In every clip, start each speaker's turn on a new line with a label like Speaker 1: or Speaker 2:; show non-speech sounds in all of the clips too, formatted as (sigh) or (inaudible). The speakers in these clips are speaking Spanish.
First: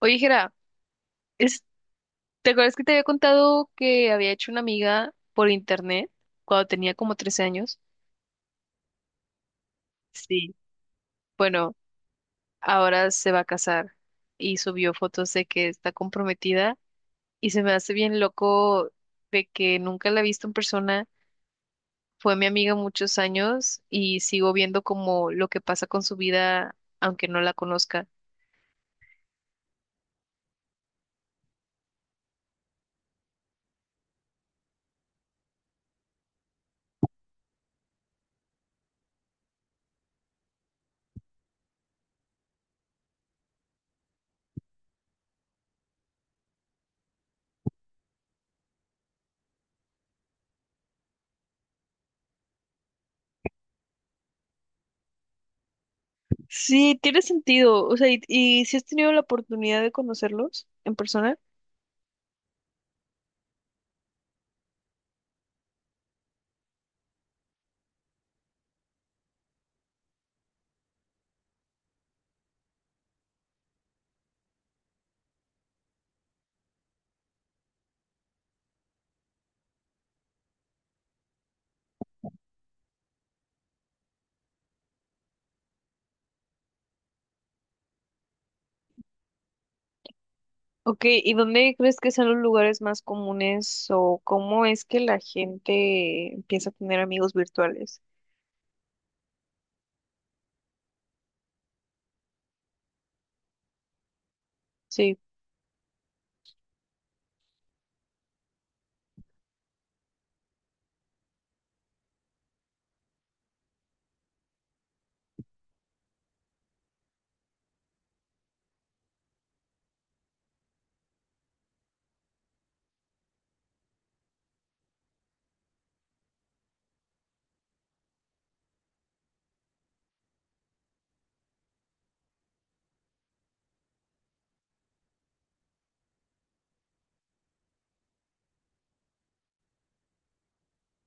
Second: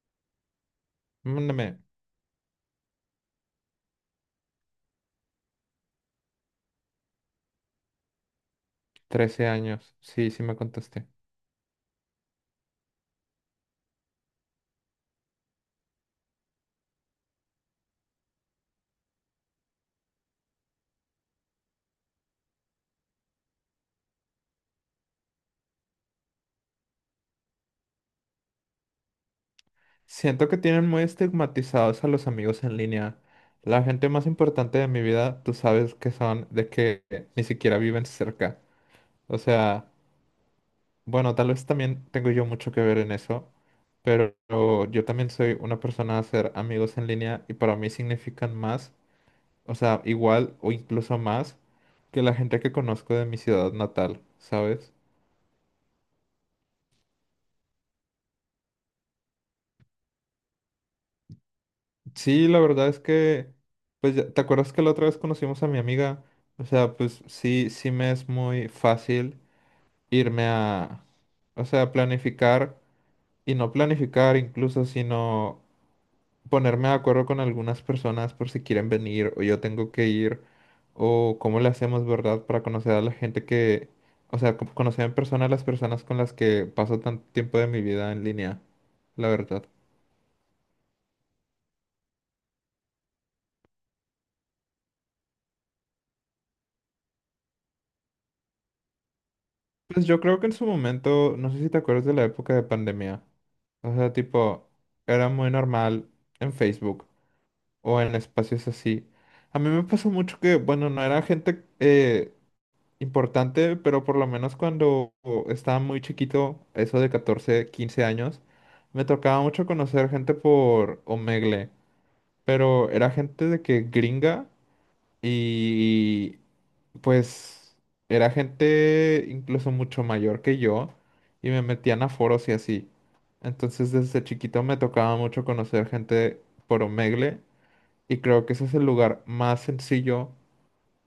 Speaker 1: Oye, Jera, es-
Speaker 2: Mándame
Speaker 1: ¿te acuerdas que te había contado que había hecho una amiga por internet cuando tenía como 13 años?
Speaker 2: 13 años. Sí, sí me
Speaker 1: Sí.
Speaker 2: contesté.
Speaker 1: Bueno, ahora se va a casar y subió fotos de que está comprometida y se me hace bien loco de que nunca la he visto en persona. Fue mi amiga muchos años y sigo viendo como lo que pasa con su vida aunque no la conozca.
Speaker 2: Siento que tienen muy estigmatizados a los amigos en línea. La gente más importante de mi vida, tú sabes que son de que ni siquiera viven cerca. O sea, bueno, tal vez también tengo yo mucho que ver en eso, pero yo también soy una persona a hacer amigos en línea y para mí significan más, o sea, igual o incluso más que la gente que conozco de mi ciudad natal, ¿sabes?
Speaker 1: Sí, tiene sentido. O sea, ¿y si has tenido la oportunidad de conocerlos en persona?
Speaker 2: Sí, la verdad es que, pues, ¿te acuerdas que la otra vez conocimos a mi amiga? O sea, pues sí, sí me es muy fácil irme a, o sea, planificar y no planificar incluso, sino ponerme de acuerdo con algunas personas por si quieren venir o yo tengo que ir o cómo le hacemos, ¿verdad? Para conocer a la gente que, o sea, conocer en persona a las personas con las que paso tanto tiempo de mi vida en línea, la verdad.
Speaker 1: Ok, ¿y dónde crees que son los lugares más comunes o cómo es que la gente empieza a tener amigos virtuales?
Speaker 2: Pues yo creo que en su momento, no sé si te acuerdas de la época de pandemia. O sea, tipo,
Speaker 1: Sí.
Speaker 2: era muy normal en Facebook o en espacios así. A mí me pasó mucho que, bueno, no era gente importante, pero por lo menos cuando estaba muy chiquito, eso de 14 15 años, me tocaba mucho conocer gente por Omegle, pero era gente de que gringa y pues era gente incluso mucho mayor que yo y me metían a foros y así. Entonces desde chiquito me tocaba mucho conocer gente por Omegle y creo que ese es el lugar más sencillo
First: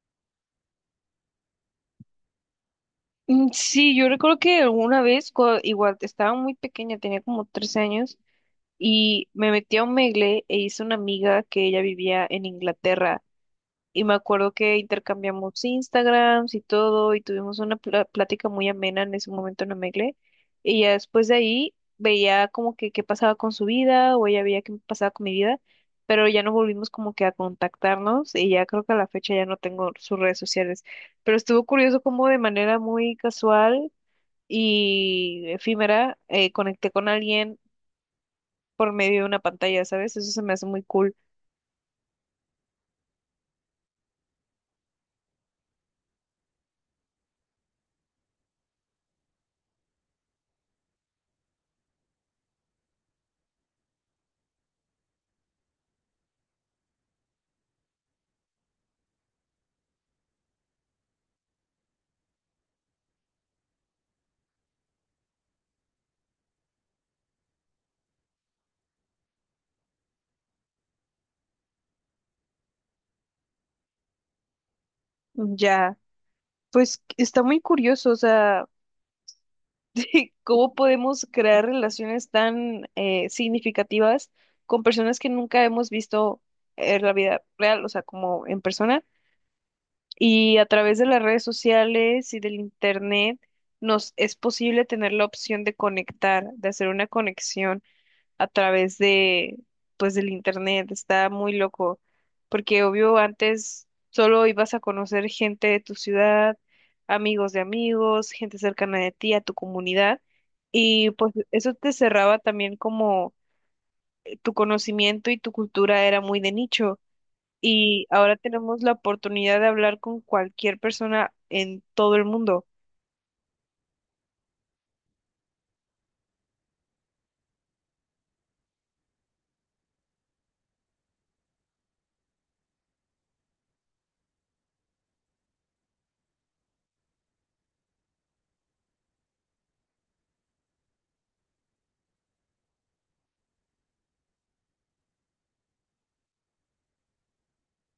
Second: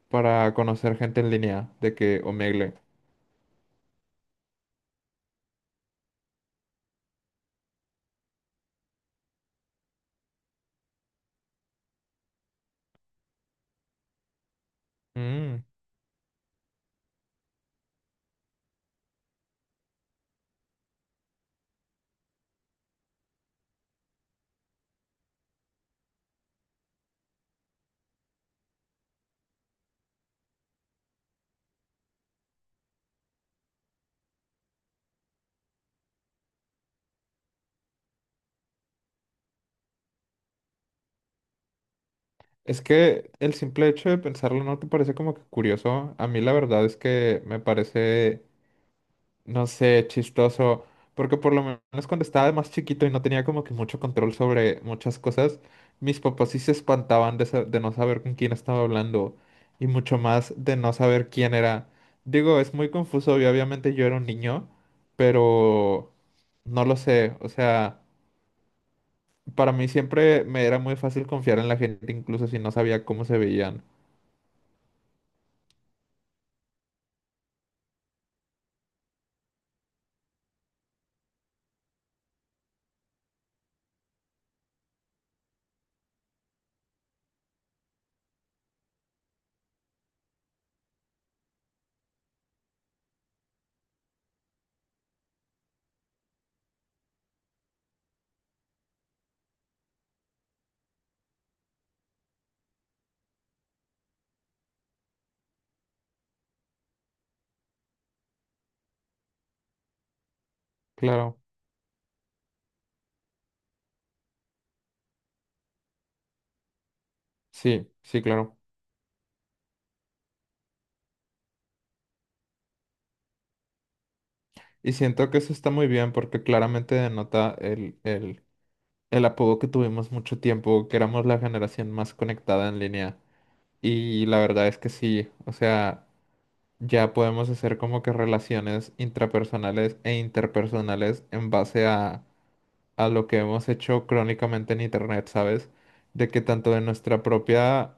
Speaker 2: para conocer gente en línea de que Omegle.
Speaker 1: Mm, sí, yo recuerdo que alguna vez, igual estaba muy pequeña, tenía como 13 años, y me metí a un Megle e hice una amiga que ella vivía en Inglaterra. Y me acuerdo que intercambiamos
Speaker 2: Mm,
Speaker 1: Instagrams y todo, y tuvimos una plática muy amena en ese momento en Omegle. Y ya después de ahí veía como que qué pasaba con su vida, o ella veía qué pasaba con mi vida, pero ya no volvimos como que a contactarnos, y ya creo que a la fecha ya no tengo sus redes sociales. Pero estuvo curioso como de manera muy casual y efímera, conecté con alguien por medio de una pantalla, ¿sabes? Eso se me hace muy cool.
Speaker 2: Es que el simple hecho de pensarlo no te parece como que curioso. A mí la verdad es que me parece no sé, chistoso, porque por lo menos cuando estaba más chiquito y no tenía como que mucho control sobre muchas cosas, mis papás sí se espantaban de no saber con quién estaba hablando y mucho más de no saber quién era. Digo, es muy confuso y obviamente yo era un niño, pero no lo sé, o sea, para mí siempre me era muy fácil confiar en la gente, incluso si no sabía cómo se veían.
Speaker 1: Ya, pues está muy curioso, o sea. (laughs) ¿Cómo podemos crear relaciones tan significativas con personas que nunca hemos visto en la vida real, o sea, como en persona? Y a través de las redes sociales y del internet nos es posible tener la opción de conectar, de hacer una conexión a través de, pues, del internet. Está muy loco, porque obvio antes solo ibas a conocer gente de tu ciudad, amigos de amigos, gente cercana de ti, a tu comunidad, y pues
Speaker 2: Claro,
Speaker 1: eso te cerraba también como tu conocimiento y tu cultura era muy de nicho.
Speaker 2: sí,
Speaker 1: Y
Speaker 2: sí,
Speaker 1: ahora
Speaker 2: claro.
Speaker 1: tenemos la oportunidad de hablar con cualquier persona en todo el mundo.
Speaker 2: Y siento que eso está muy bien porque claramente denota el apodo que tuvimos mucho tiempo, que éramos la generación más conectada en línea. Y la verdad es que sí, o sea, ya podemos hacer como que relaciones intrapersonales e interpersonales en base a lo que hemos hecho crónicamente en internet, ¿sabes? De que tanto de nuestra propia,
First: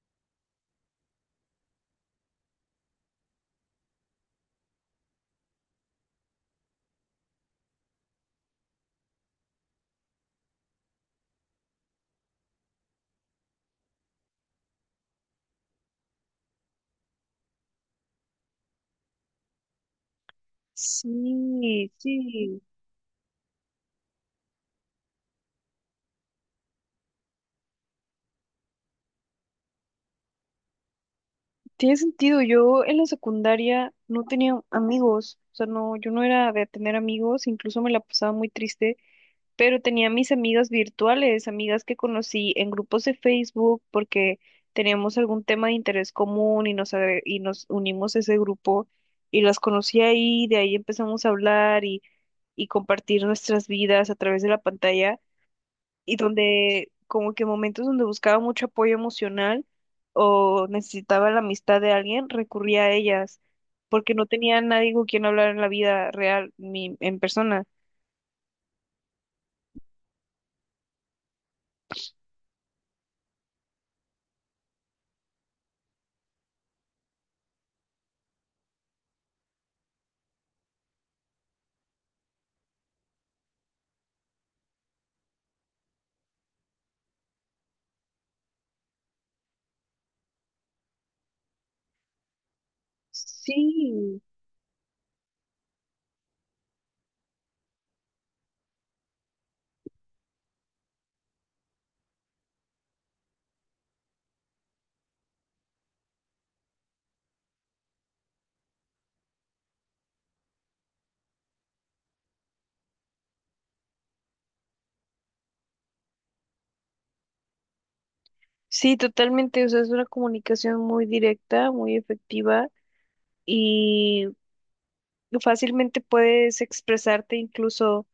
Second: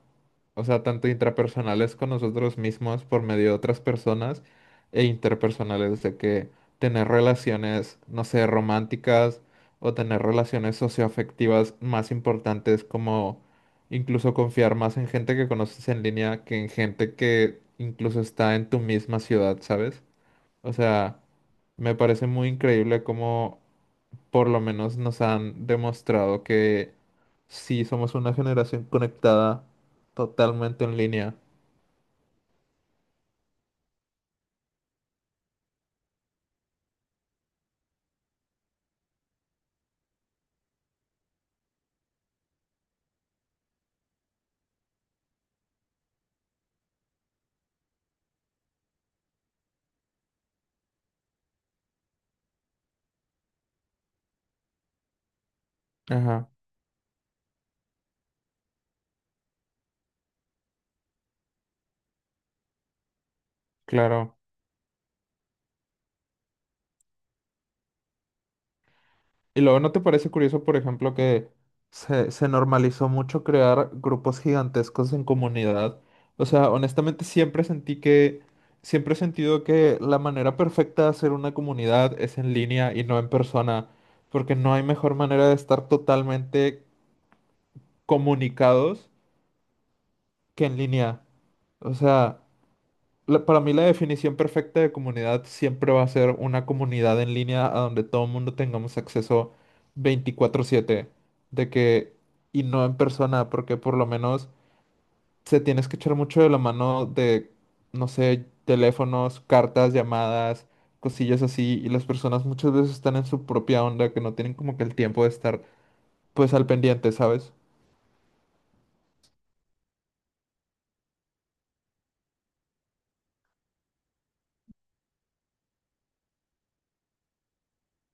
Speaker 2: o sea, tanto intrapersonales con nosotros mismos por medio de otras personas e interpersonales, de que tener relaciones, no sé, románticas o tener relaciones socioafectivas más importantes como incluso confiar más en gente que conoces en línea que en gente que incluso está en tu misma ciudad, ¿sabes? O sea,
Speaker 1: Sí,
Speaker 2: me parece muy
Speaker 1: sí.
Speaker 2: increíble cómo por lo menos nos han demostrado que sí somos una generación conectada totalmente en línea.
Speaker 1: Tiene sentido, yo en la secundaria no tenía amigos, o sea, no, yo no era de tener amigos, incluso me la pasaba muy triste, pero tenía mis amigas virtuales, amigas que conocí en grupos de Facebook porque teníamos algún tema de interés común y y nos unimos a ese grupo y las conocí ahí, de ahí empezamos a hablar y compartir nuestras vidas a través de la pantalla y
Speaker 2: Ajá,
Speaker 1: donde como que momentos donde buscaba mucho apoyo emocional o necesitaba la amistad de alguien, recurría a ellas, porque no
Speaker 2: claro.
Speaker 1: tenía nadie con quien hablar en la vida real, ni en persona.
Speaker 2: Y luego, ¿no te parece curioso, por ejemplo, que se normalizó mucho crear grupos gigantescos en comunidad? O sea, honestamente siempre sentí que, siempre he sentido que la manera perfecta de hacer una comunidad es en línea y no en persona, porque no hay mejor manera de estar totalmente comunicados que en línea. O sea, para mí la
Speaker 1: Sí,
Speaker 2: definición perfecta de comunidad siempre va a ser una comunidad en línea a donde todo el mundo tengamos acceso 24/7, de que, y no en persona, porque por lo menos se tienes que echar mucho de la mano de, no sé, teléfonos, cartas, llamadas, cosillas así, y las personas muchas veces están en su propia onda, que no tienen como que el tiempo de estar pues al pendiente, ¿sabes?
Speaker 1: sí, totalmente, o sea, es una comunicación muy directa, muy efectiva. Y fácilmente puedes expresarte incluso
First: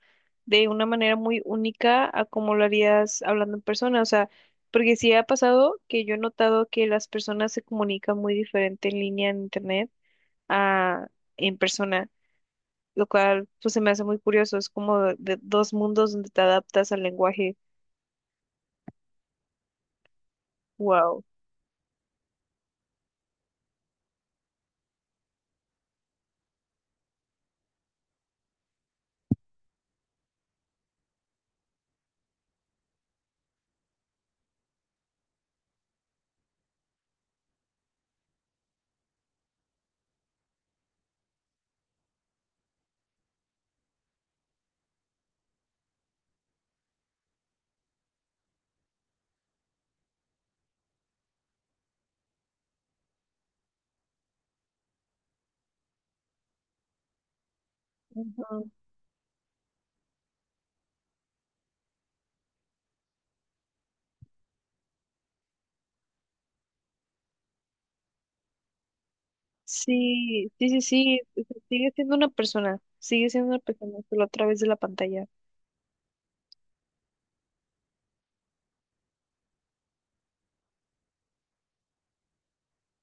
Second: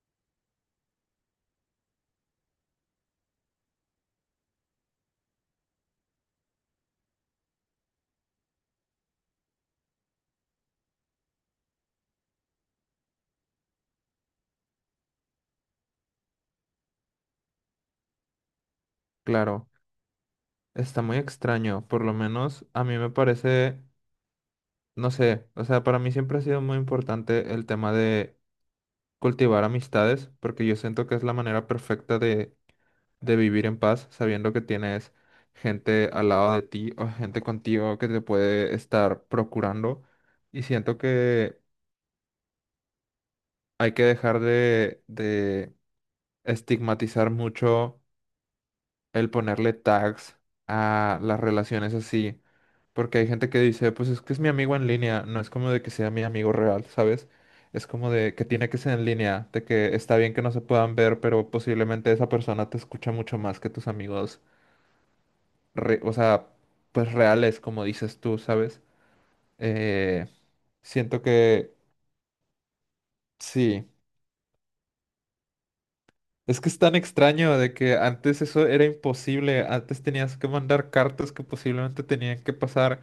Speaker 1: de una manera muy única a como lo harías hablando en persona. O sea, porque sí ha pasado que yo he notado que las personas se comunican muy diferente en línea en internet a en persona, lo cual pues se me hace muy curioso. Es como de dos mundos donde te adaptas al lenguaje.
Speaker 2: Claro, está muy
Speaker 1: Wow.
Speaker 2: extraño, por lo menos a mí me parece... no sé, o sea, para mí siempre ha sido muy importante el tema de cultivar amistades, porque yo siento que es la manera perfecta de vivir en paz, sabiendo que tienes gente al lado de ti o gente contigo que te puede estar procurando. Y siento que hay que dejar de estigmatizar mucho el ponerle tags a las relaciones así. Porque hay gente que dice, pues es que es mi amigo en línea, no es como de que sea mi amigo real, ¿sabes? Es como de que tiene
Speaker 1: Ujú.
Speaker 2: que ser en línea, de que está bien que no se puedan ver, pero posiblemente esa persona te escucha mucho más que tus amigos, o sea, pues reales, como dices tú, ¿sabes? Eh,
Speaker 1: Sí, sí, sí, sí,
Speaker 2: siento
Speaker 1: o sea,
Speaker 2: que
Speaker 1: sigue siendo una persona, sigue siendo una
Speaker 2: sí.
Speaker 1: persona, solo a través de la pantalla.
Speaker 2: Es que es tan extraño de que antes eso era imposible, antes tenías que mandar cartas que posiblemente tenían que pasar.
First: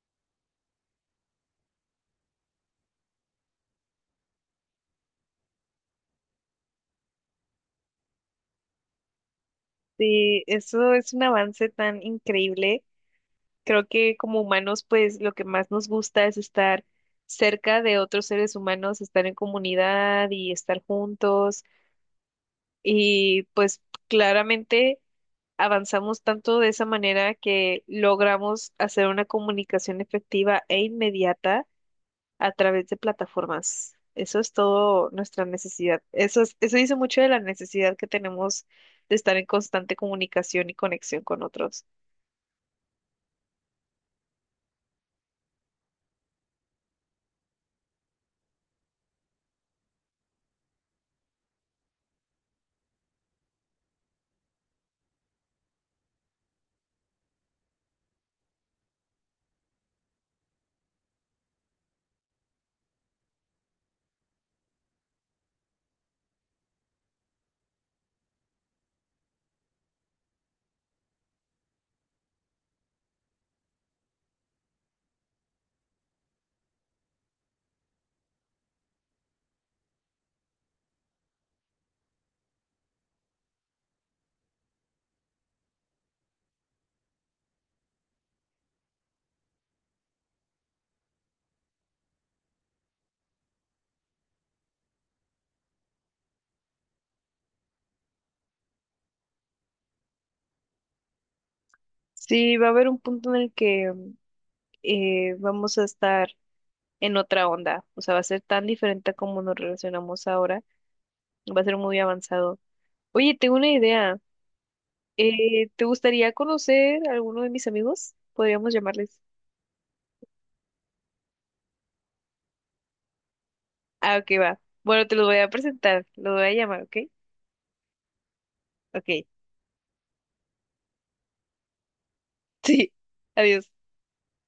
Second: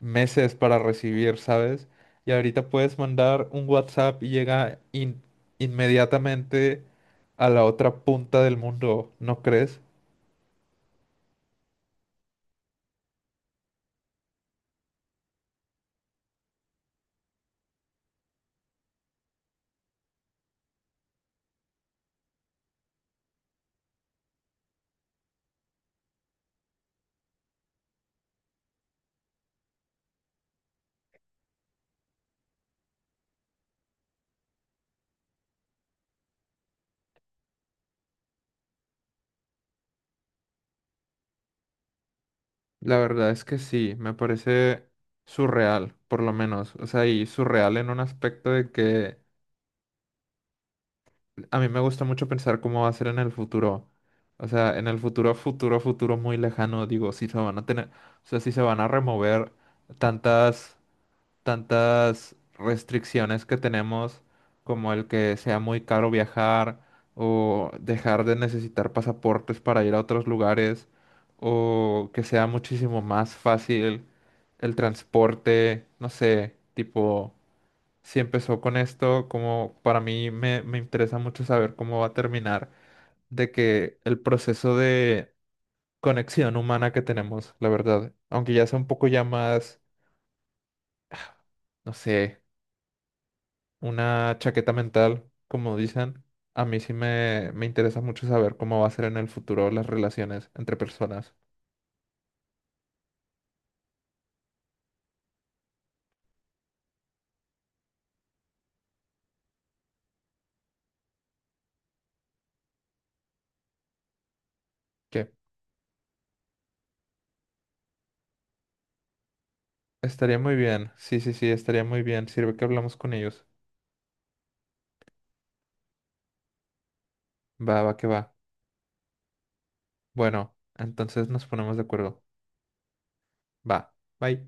Speaker 2: Meses para recibir, ¿sabes? Y ahorita puedes mandar un WhatsApp y llega inmediatamente a la otra punta del mundo, ¿no crees?
Speaker 1: Sí, eso es un avance tan increíble. Creo que como humanos, pues lo que más nos gusta es estar cerca de otros seres humanos, estar en comunidad y estar juntos. Y pues claramente avanzamos tanto de esa manera que logramos hacer una comunicación efectiva e inmediata a través de plataformas. Eso es todo nuestra necesidad. Eso es, eso dice mucho de la necesidad que tenemos de estar en constante comunicación y conexión con otros.
Speaker 2: La verdad es que sí, me parece surreal, por lo menos. O sea, y surreal en un aspecto de que a mí me gusta mucho pensar cómo va a ser en el futuro. O sea, en el futuro, futuro, futuro muy lejano, digo, si se van a tener, o sea, si se van a remover tantas tantas restricciones que tenemos, como el que sea muy caro viajar o dejar de necesitar pasaportes para ir a otros lugares, o que sea muchísimo más fácil el transporte, no sé, tipo, si empezó con esto, como para mí me interesa mucho saber cómo va a terminar, de que el proceso de conexión humana que tenemos, la verdad, aunque ya sea un poco ya más... No sé, una chaqueta mental, como dicen. A mí sí me interesa mucho saber cómo va a ser en el futuro las relaciones entre personas.
Speaker 1: Sí, va a haber un punto en el que vamos a estar en otra onda, o sea, va a ser tan diferente a como nos relacionamos ahora, va a ser muy avanzado. Oye, tengo una idea,
Speaker 2: Que
Speaker 1: ¿te gustaría conocer a alguno de mis amigos? Podríamos llamarles.
Speaker 2: estaría muy bien. Sí, sí, sí, estaría muy bien. Sirve que hablamos con ellos.
Speaker 1: Ah, ok, va. Bueno, te los voy a presentar, los voy a llamar, ¿ok?
Speaker 2: Va, va, que va.
Speaker 1: Ok, (laughs)
Speaker 2: Bueno, entonces nos ponemos de acuerdo.
Speaker 1: sí, adiós.
Speaker 2: Va. Bye.